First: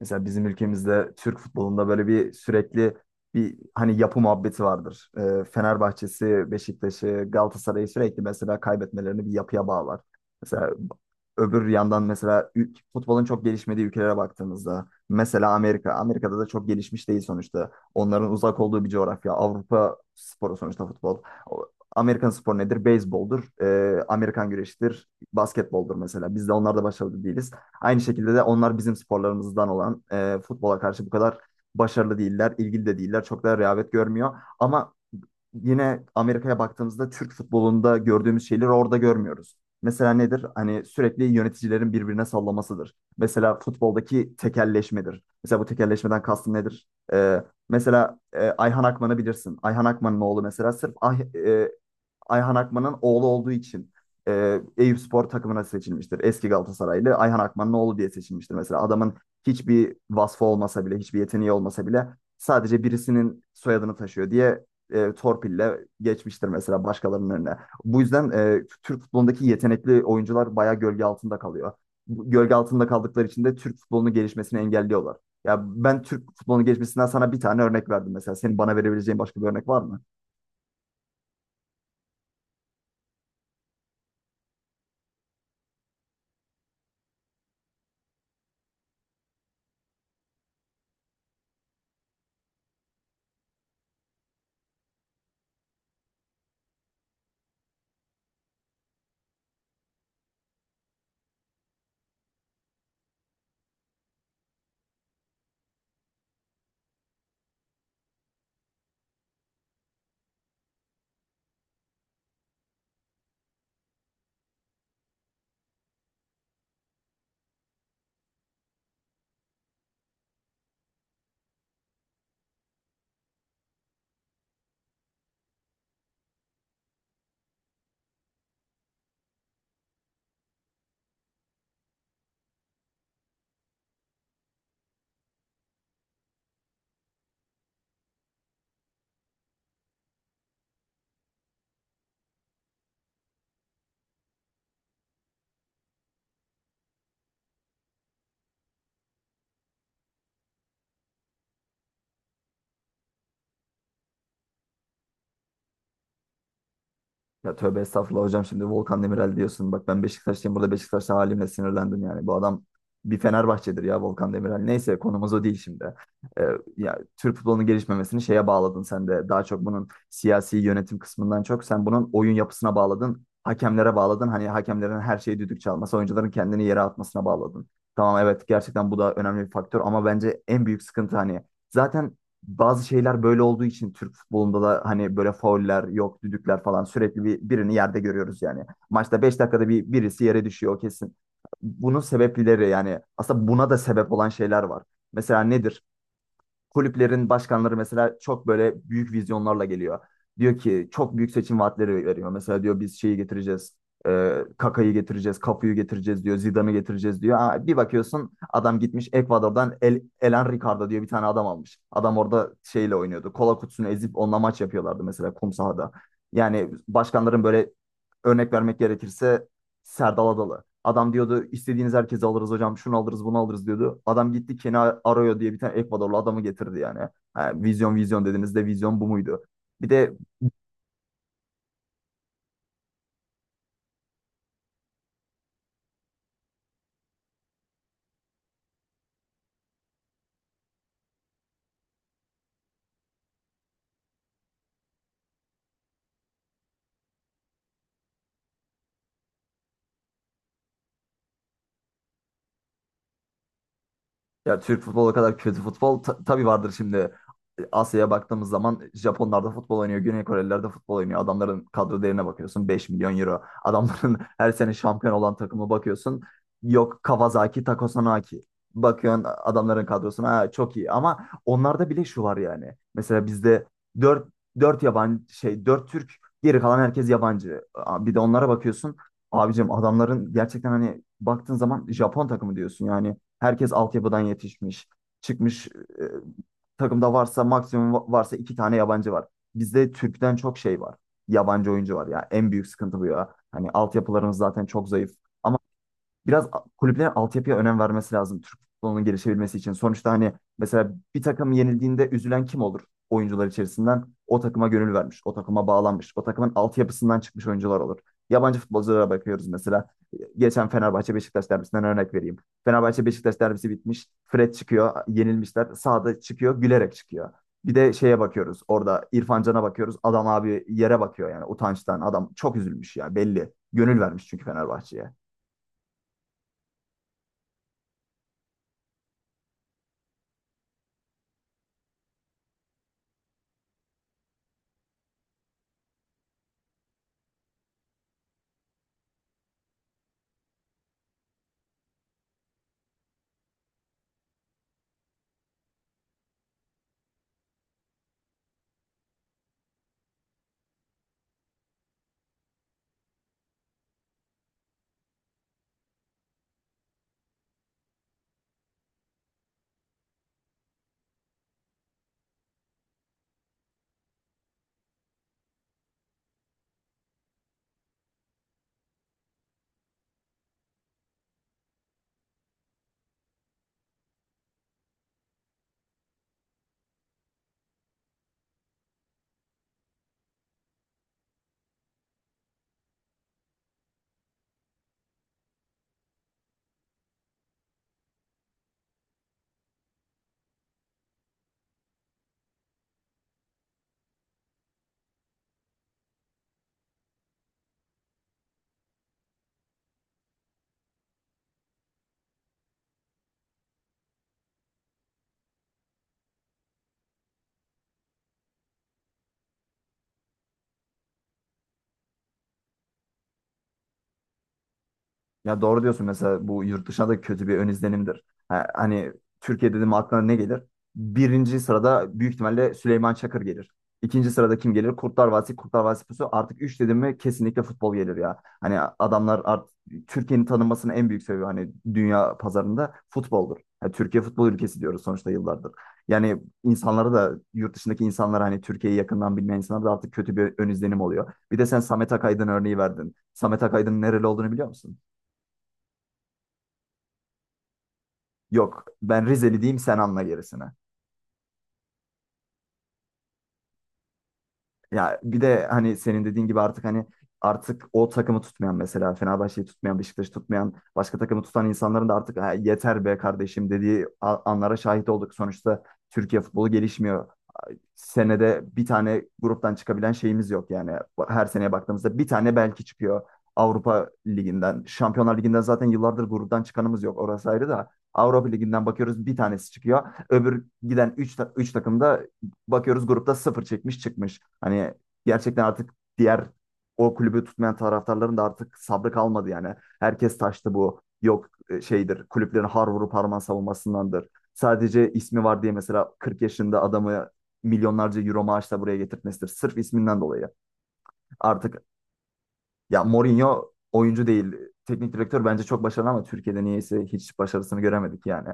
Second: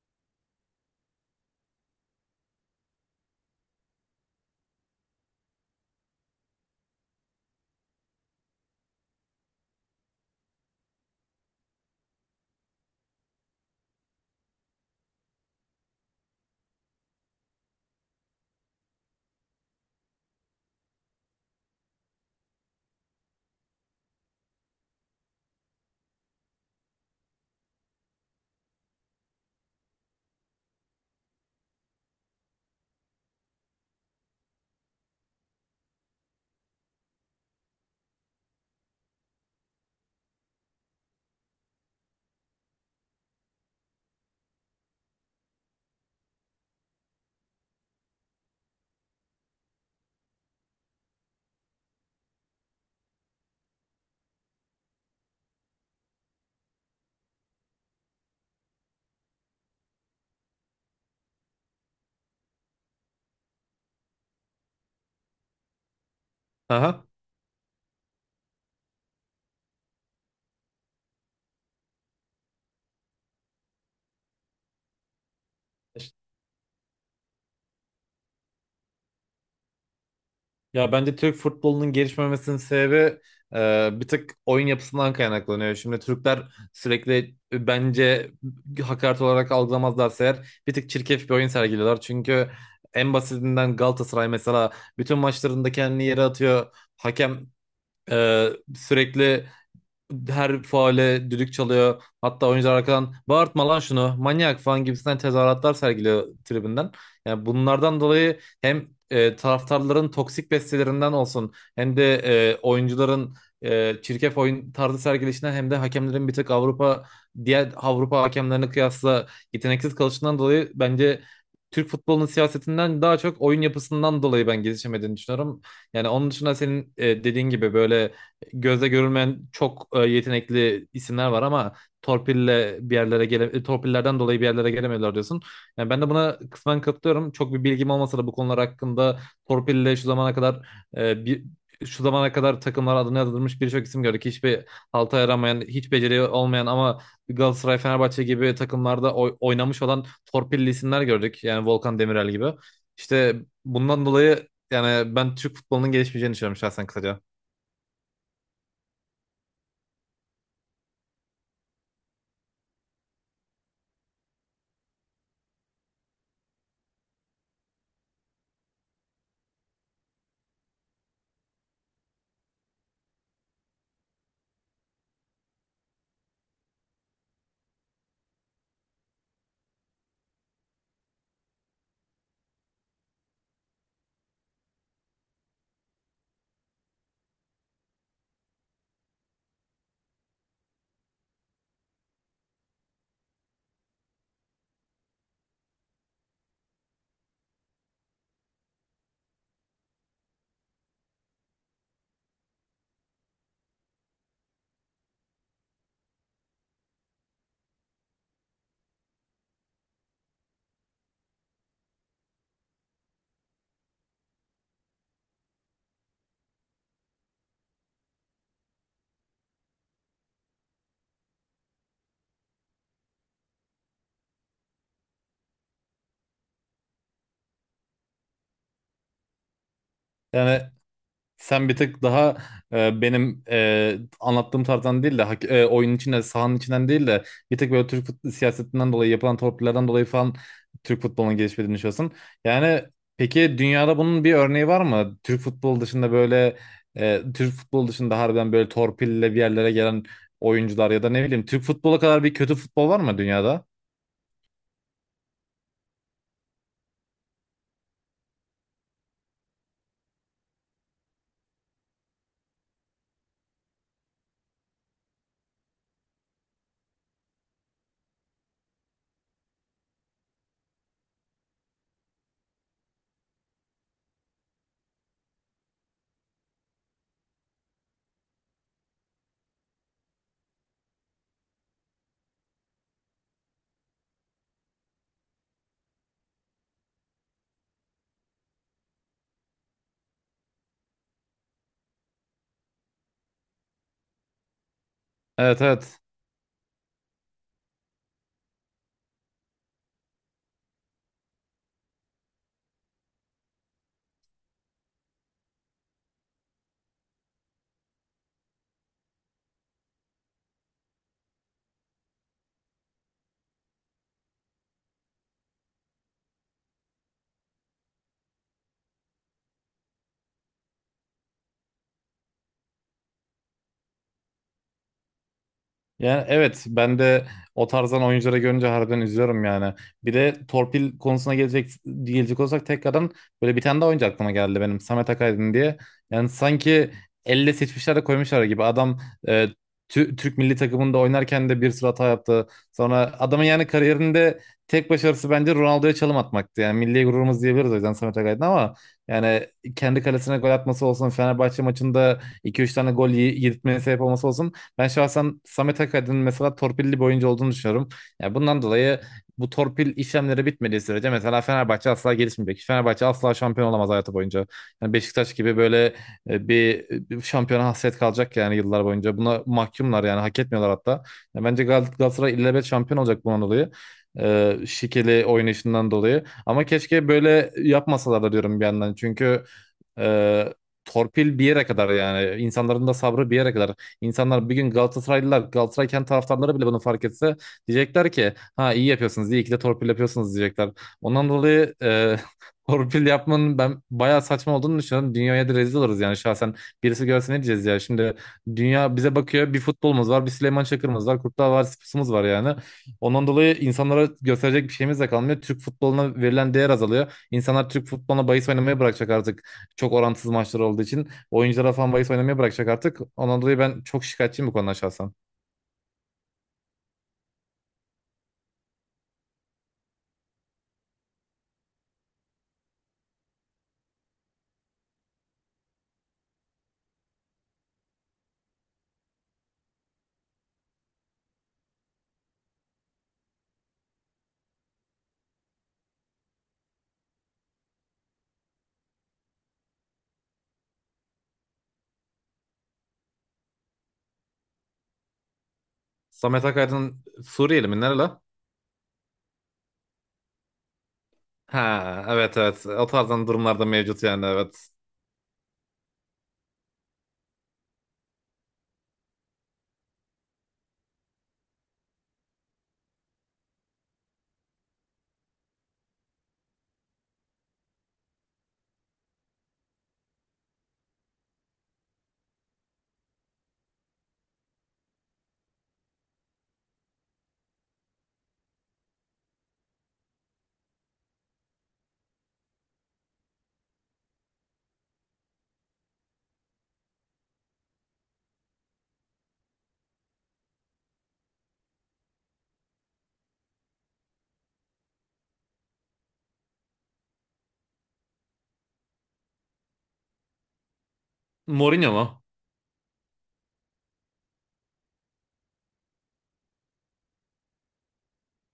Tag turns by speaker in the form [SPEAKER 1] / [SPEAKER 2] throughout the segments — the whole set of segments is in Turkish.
[SPEAKER 1] Mesela bizim ülkemizde Türk futbolunda böyle bir sürekli bir hani yapı muhabbeti vardır. Fenerbahçe'si, Beşiktaş'ı, Galatasaray'ı sürekli mesela kaybetmelerini bir yapıya bağlar. Mesela öbür yandan mesela futbolun çok gelişmediği ülkelere baktığımızda mesela Amerika. Amerika'da da çok gelişmiş değil sonuçta. Onların uzak olduğu bir coğrafya. Avrupa sporu sonuçta futbol. Amerikan sporu nedir? Beyzboldur. Amerikan güreşidir. Basketboldur mesela. Biz de onlarda başarılı değiliz. Aynı şekilde de onlar bizim sporlarımızdan olan futbola karşı bu kadar başarılı değiller, ilgili de değiller. Çok da rehavet görmüyor. Ama yine Amerika'ya baktığımızda Türk futbolunda gördüğümüz şeyleri orada görmüyoruz. Mesela nedir? Hani sürekli yöneticilerin birbirine sallamasıdır. Mesela futboldaki tekelleşmedir. Mesela bu tekelleşmeden kastım nedir? Mesela Ayhan Akman'ı bilirsin. Ayhan Akman'ın oğlu mesela sırf Ayhan Akman'ın oğlu olduğu için Eyüpspor takımına seçilmiştir. Eski Galatasaraylı Ayhan Akman'ın oğlu diye seçilmiştir. Mesela adamın hiçbir vasfı olmasa bile, hiçbir yeteneği olmasa bile sadece birisinin soyadını taşıyor diye torpille geçmiştir mesela
[SPEAKER 2] Aha.
[SPEAKER 1] başkalarının önüne. Bu yüzden Türk futbolundaki yetenekli oyuncular bayağı gölge altında kalıyor. Gölge altında kaldıkları için de Türk futbolunun gelişmesini engelliyorlar. Ya ben Türk futbolunun gelişmesinden sana bir tane örnek verdim mesela. Senin bana verebileceğin başka bir örnek var mı?
[SPEAKER 2] Ya bence Türk futbolunun gelişmemesinin sebebi bir tık oyun yapısından kaynaklanıyor. Şimdi Türkler sürekli bence hakaret olarak algılamazlarsa eğer bir tık çirkef bir oyun sergiliyorlar. Çünkü en basitinden Galatasaray mesela bütün maçlarında kendini yere atıyor. Hakem e, sürekli her faale düdük çalıyor. Hatta oyuncular arkadan bağırtma lan şunu manyak falan gibisinden tezahüratlar sergiliyor tribünden. Yani bunlardan dolayı hem taraftarların toksik bestelerinden olsun hem de oyuncuların çirkef oyun tarzı sergilişinden hem de hakemlerin bir tık diğer Avrupa hakemlerine kıyasla yeteneksiz kalışından dolayı bence Türk futbolunun siyasetinden daha çok oyun yapısından dolayı ben gelişemediğini düşünüyorum. Yani onun dışında senin dediğin gibi böyle gözle görülmeyen çok yetenekli isimler var ama torpillerden dolayı bir yerlere gelemiyorlar diyorsun. Yani ben de buna kısmen katılıyorum. Çok bir bilgim olmasa da bu konular hakkında torpille şu zamana kadar e, bir şu zamana kadar takımlara adını yazdırmış birçok isim gördük. Hiçbir halta yaramayan, hiç beceri olmayan ama Galatasaray, Fenerbahçe gibi takımlarda oynamış olan torpilli isimler gördük. Yani Volkan Demirel gibi. İşte bundan dolayı yani ben Türk futbolunun gelişmeyeceğini düşünüyorum şahsen kısaca.
[SPEAKER 1] Ya tövbe estağfurullah hocam şimdi Volkan Demirel diyorsun. Bak ben Beşiktaşlıyım, burada Beşiktaşlı halimle sinirlendim yani. Bu adam bir Fenerbahçe'dir ya, Volkan Demirel. Neyse, konumuz o değil şimdi. Ee, ya Türk futbolunun gelişmemesini şeye bağladın sen de. Daha çok bunun siyasi yönetim kısmından çok sen bunun oyun yapısına bağladın. Hakemlere bağladın. Hani hakemlerin her şeyi düdük çalması, oyuncuların kendini yere atmasına bağladın. Tamam, evet, gerçekten bu da önemli bir faktör, ama bence en büyük sıkıntı hani zaten bazı şeyler böyle olduğu için Türk futbolunda da hani böyle fauller yok, düdükler falan sürekli birini yerde görüyoruz yani. Maçta 5 dakikada bir birisi yere düşüyor kesin. Bunun sebepleri yani aslında buna da sebep olan şeyler var. Mesela nedir? Kulüplerin başkanları mesela çok böyle büyük vizyonlarla geliyor. Diyor ki çok büyük seçim vaatleri veriyor. Mesela diyor biz şeyi getireceğiz. Kaka'yı getireceğiz, Kafu'yu getireceğiz diyor, Zidane'ı getireceğiz diyor. Bir bakıyorsun adam gitmiş Ekvador'dan Elan Ricardo diye bir tane adam almış. Adam orada şeyle oynuyordu. Kola kutusunu ezip onunla maç yapıyorlardı mesela, kum sahada. Yani başkanların böyle, örnek vermek gerekirse, Serdal Adalı. Adam diyordu istediğiniz herkesi alırız hocam, şunu alırız bunu alırız diyordu. Adam gitti Kenny Arroyo diye bir tane Ekvadorlu adamı getirdi yani. Ha, vizyon vizyon dediniz de, vizyon bu muydu? Bir de
[SPEAKER 2] Yani sen bir tık daha benim anlattığım tarzdan değil de oyunun içinde sahanın içinden değil de bir tık böyle siyasetinden dolayı yapılan torpillerden dolayı falan Türk futbolunun gelişmediğini düşünüyorsun. Yani peki dünyada bunun bir örneği var mı? Türk futbolu dışında harbiden böyle torpille bir yerlere gelen oyuncular ya da ne bileyim Türk futbolu kadar bir kötü futbol var mı dünyada?
[SPEAKER 1] ya, Türk futbolu kadar kötü futbol tabii vardır şimdi. Asya'ya baktığımız zaman Japonlar da futbol oynuyor, Güney Koreliler de futbol oynuyor. Adamların kadro değerine bakıyorsun 5 milyon euro. Adamların her sene şampiyon olan takımı bakıyorsun. Yok Kawasaki, Takasaki. Bakıyorsun adamların kadrosuna, ha, çok iyi, ama onlarda bile şu var yani. Mesela bizde 4 4 yabancı şey 4 Türk, geri kalan herkes yabancı. Bir de onlara bakıyorsun. Abicim adamların gerçekten hani baktığın zaman Japon takımı diyorsun. Yani herkes altyapıdan yetişmiş. Çıkmış, e, takımda varsa maksimum varsa iki tane yabancı var. Bizde Türk'ten çok şey var. Yabancı oyuncu var ya. En büyük sıkıntı bu ya. Hani altyapılarımız zaten çok zayıf. Ama
[SPEAKER 2] Evet, evet.
[SPEAKER 1] biraz kulüplerin altyapıya önem vermesi lazım Türk futbolunun gelişebilmesi için. Sonuçta hani mesela bir takım yenildiğinde üzülen kim olur oyuncular içerisinden? O takıma gönül vermiş, o takıma bağlanmış, o takımın altyapısından çıkmış oyuncular olur. Yabancı futbolculara bakıyoruz mesela. Geçen Fenerbahçe Beşiktaş derbisinden örnek vereyim. Fenerbahçe Beşiktaş derbisi bitmiş. Fred çıkıyor, yenilmişler. Sağda çıkıyor, gülerek çıkıyor. Bir de şeye bakıyoruz. Orada İrfan Can'a bakıyoruz. Adam, abi, yere bakıyor yani utançtan. Adam çok üzülmüş ya, belli. Gönül vermiş çünkü Fenerbahçe'ye.
[SPEAKER 2] Yani evet, ben de o tarzdan oyuncuları görünce harbiden üzülüyorum yani. Bir de torpil konusuna gelecek olsak tekrardan böyle bir tane daha oyuncu aklıma geldi benim Samet Akaydın diye. Yani sanki elle seçmişler de koymuşlar gibi. Adam e, Türk milli takımında oynarken de bir sürü hata yaptı. Sonra adamın yani kariyerinde tek başarısı bence Ronaldo'ya çalım atmaktı. Yani milli gururumuz diyebiliriz o yüzden Samet Akaydın ama yani kendi kalesine gol atması olsun, Fenerbahçe maçında iki üç tane gol yedirtmeye sebep olması olsun, ben şahsen Samet Akaydın'ın mesela torpilli bir oyuncu olduğunu düşünüyorum. Yani bundan dolayı bu torpil işlemleri bitmediği sürece mesela Fenerbahçe asla gelişmeyecek. Fenerbahçe asla şampiyon olamaz hayatı boyunca. Yani Beşiktaş gibi böyle bir şampiyona hasret kalacak yani yıllar boyunca. Buna mahkumlar yani, hak etmiyorlar hatta. Yani bence Galatasaray illebet şampiyon olacak bundan dolayı. Şikeli oynayışından dolayı. Ama keşke böyle yapmasalar da diyorum bir yandan. Çünkü e, torpil bir yere kadar, yani insanların da sabrı bir yere kadar. İnsanlar bir gün, Galatasaraylılar, Galatasaray kendi taraftarları bile bunu fark etse, diyecekler ki ha iyi yapıyorsunuz, iyi ki de torpil yapıyorsunuz diyecekler. Ondan dolayı torpil yapmanın ben bayağı saçma olduğunu düşünüyorum. Dünyaya da rezil oluruz yani şahsen. Birisi görse ne diyeceğiz ya? Şimdi dünya bize bakıyor. Bir futbolumuz var, bir Süleyman Çakır'ımız var, Kurtlar Vadisi'miz var yani. Ondan dolayı insanlara gösterecek bir şeyimiz de kalmıyor. Türk futboluna verilen değer azalıyor. İnsanlar Türk futboluna bahis oynamayı bırakacak artık. Çok orantısız maçlar olduğu için. Oyunculara falan bahis oynamaya bırakacak artık. Ondan dolayı ben çok şikayetçiyim bu konuda şahsen.
[SPEAKER 1] Ya doğru diyorsun, mesela bu yurt dışına da kötü bir ön izlenimdir. Ha, hani Türkiye dedim aklına ne gelir? Birinci sırada büyük ihtimalle Süleyman Çakır gelir. İkinci sırada kim gelir? Kurtlar Vadisi Pusu. Artık üç dedim mi kesinlikle futbol gelir ya. Hani adamlar artık Türkiye'nin tanınmasının en büyük sebebi hani dünya pazarında futboldur. Yani Türkiye futbol ülkesi diyoruz sonuçta yıllardır. Yani insanlara da, yurt dışındaki insanlara, hani Türkiye'yi yakından bilmeyen insanlara da artık kötü bir ön izlenim oluyor. Bir de sen Samet Akaydın örneği verdin. Samet Akaydın nereli olduğunu biliyor musun?
[SPEAKER 2] Samet Akaydın Suriyeli mi? Nereli?
[SPEAKER 1] Yok, ben Rizeli diyeyim, sen anla gerisini.
[SPEAKER 2] Ha, evet evet. O tarzdan durumlarda mevcut yani, evet.
[SPEAKER 1] Ya bir de hani senin dediğin gibi artık hani artık o takımı tutmayan, mesela Fenerbahçe'yi tutmayan, Beşiktaş'ı tutmayan, başka takımı tutan insanların da artık "Ha, yeter be kardeşim" dediği anlara şahit olduk. Sonuçta Türkiye futbolu gelişmiyor. Senede bir tane gruptan çıkabilen şeyimiz yok yani. Her seneye baktığımızda bir tane belki çıkıyor Avrupa Ligi'nden. Şampiyonlar Ligi'nden zaten yıllardır gruptan çıkanımız yok. Orası ayrı da Avrupa Ligi'nden bakıyoruz bir tanesi çıkıyor. Öbür giden 3 takımda bakıyoruz grupta sıfır çekmiş çıkmış. Hani gerçekten artık diğer, o kulübü tutmayan taraftarların da artık sabrı kalmadı yani. Herkes taştı bu. Yok, şeydir, kulüplerin har vurup harman savunmasındandır, sadece ismi var diye mesela 40 yaşında adamı milyonlarca euro maaşla buraya getirtmesidir. Sırf isminden dolayı. Artık
[SPEAKER 2] Mourinho mu?
[SPEAKER 1] ya, Mourinho oyuncu değil, teknik direktör bence çok başarılı, ama Türkiye'de niyeyse hiç başarısını göremedik yani.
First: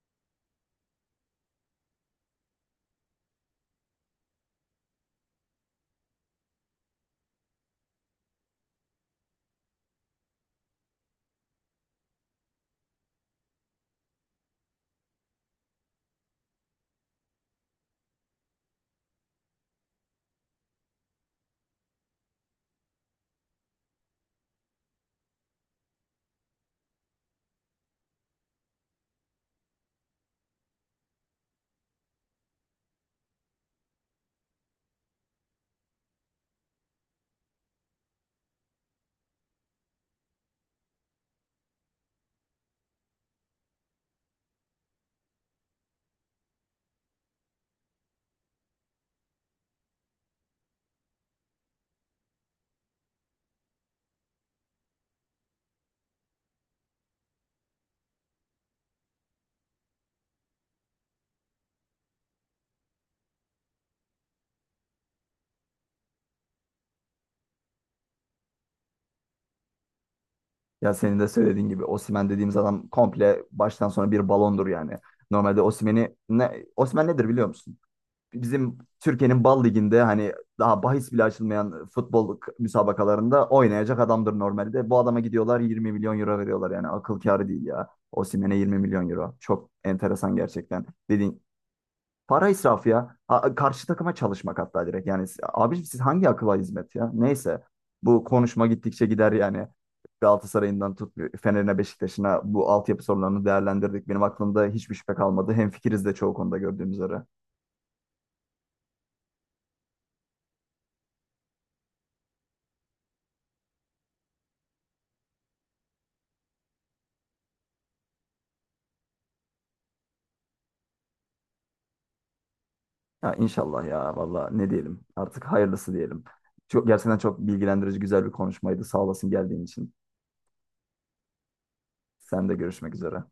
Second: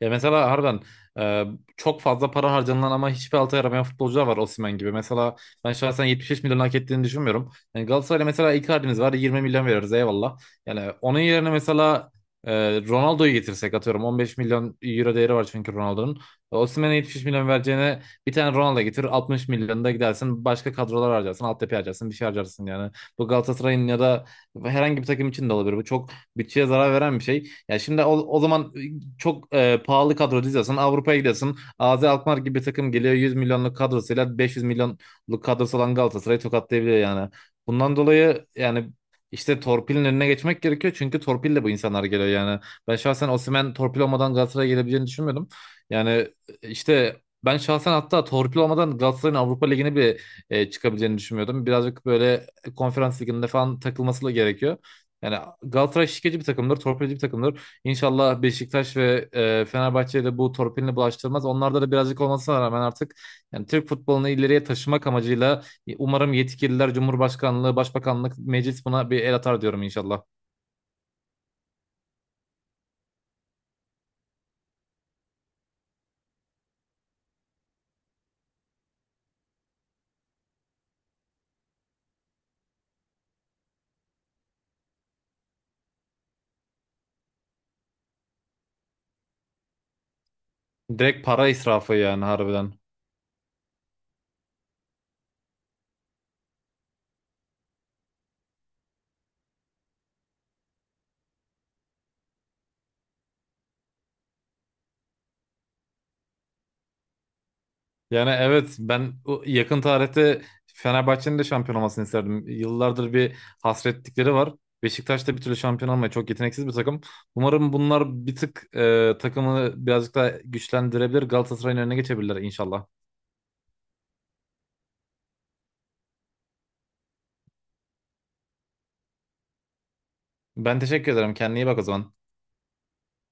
[SPEAKER 2] Ya mesela harbiden e, çok fazla para harcanılan ama hiçbir alta yaramayan futbolcular var Osimhen gibi. Mesela ben şahsen 75 milyon hak ettiğini düşünmüyorum. Yani Galatasaray'la mesela Icardi'miz var, 20 milyon veririz eyvallah. Yani onun yerine mesela e, Ronaldo'yu getirsek atıyorum 15 milyon euro değeri var çünkü Ronaldo'nun. Osimhen'e 75 milyon vereceğine bir tane Ronaldo getir, 60 milyonu da gidersin, başka kadrolar harcarsın, altyapı harcarsın, bir şey harcarsın yani. Bu Galatasaray'ın ya da herhangi bir takım için de olabilir. Bu çok bütçeye zarar veren bir şey. Ya şimdi o zaman çok pahalı kadro diziyorsun. Avrupa'ya gidiyorsun. AZ Alkmaar gibi bir takım geliyor 100 milyonluk kadrosuyla 500 milyonluk kadrosu olan Galatasaray'ı tokatlayabiliyor yani. Bundan dolayı yani işte torpilin önüne geçmek gerekiyor. Çünkü torpille bu insanlar geliyor yani. Ben şahsen Osimhen torpil olmadan Galatasaray'a gelebileceğini düşünmüyordum. Yani e, işte ben şahsen hatta torpil olmadan Galatasaray'ın Avrupa Ligi'ne çıkabileceğini düşünmüyordum. Birazcık böyle konferans liginde falan takılması da gerekiyor. Yani Galatasaray şişkeci bir takımdır, torpilci bir takımdır. İnşallah Beşiktaş ve Fenerbahçe'ye de bu torpilini bulaştırmaz. Onlarda da birazcık olmasına rağmen artık yani Türk futbolunu ileriye taşımak amacıyla umarım yetkililer, Cumhurbaşkanlığı, Başbakanlık, Meclis buna bir el atar diyorum inşallah.
[SPEAKER 1] Ya senin de söylediğin gibi, Osimhen dediğimiz adam komple baştan sona bir balondur yani. Normalde Osimhen'i ne, Osimhen nedir biliyor musun? Bizim Türkiye'nin Bal Ligi'nde hani daha bahis bile açılmayan futbol müsabakalarında oynayacak adamdır normalde. Bu adama gidiyorlar 20 milyon euro veriyorlar yani, akıl kârı değil ya. Osimhen'e 20 milyon euro. Çok enteresan gerçekten.
[SPEAKER 2] Direkt
[SPEAKER 1] Dediğin,
[SPEAKER 2] para israfı yani
[SPEAKER 1] para
[SPEAKER 2] harbiden.
[SPEAKER 1] israfı ya. Ha, karşı takıma çalışmak hatta direkt. Yani abiciğim siz hangi akıla hizmet ya? Neyse, bu konuşma gittikçe gider yani. Galatasaray'ından tut Fener'ine Beşiktaş'ına bu altyapı sorunlarını değerlendirdik. Benim aklımda hiçbir şüphe kalmadı. Hemfikiriz de çoğu konuda gördüğümüz üzere.
[SPEAKER 2] Yani evet, ben o yakın tarihte Fenerbahçe'nin de şampiyon olmasını isterdim. Yıllardır bir hasretlikleri var. Beşiktaş da bir türlü şampiyon olmuyor. Çok yeteneksiz bir takım. Umarım bunlar bir tık takımı birazcık daha güçlendirebilir. Galatasaray'ın önüne geçebilirler inşallah.
[SPEAKER 1] Ya inşallah ya, valla ne diyelim, artık hayırlısı diyelim. Çok, gerçekten çok bilgilendirici güzel bir konuşmaydı. Sağ olasın geldiğin için.
[SPEAKER 2] Ben teşekkür ederim. Kendine iyi bak o zaman.
[SPEAKER 1] Sen de görüşmek üzere.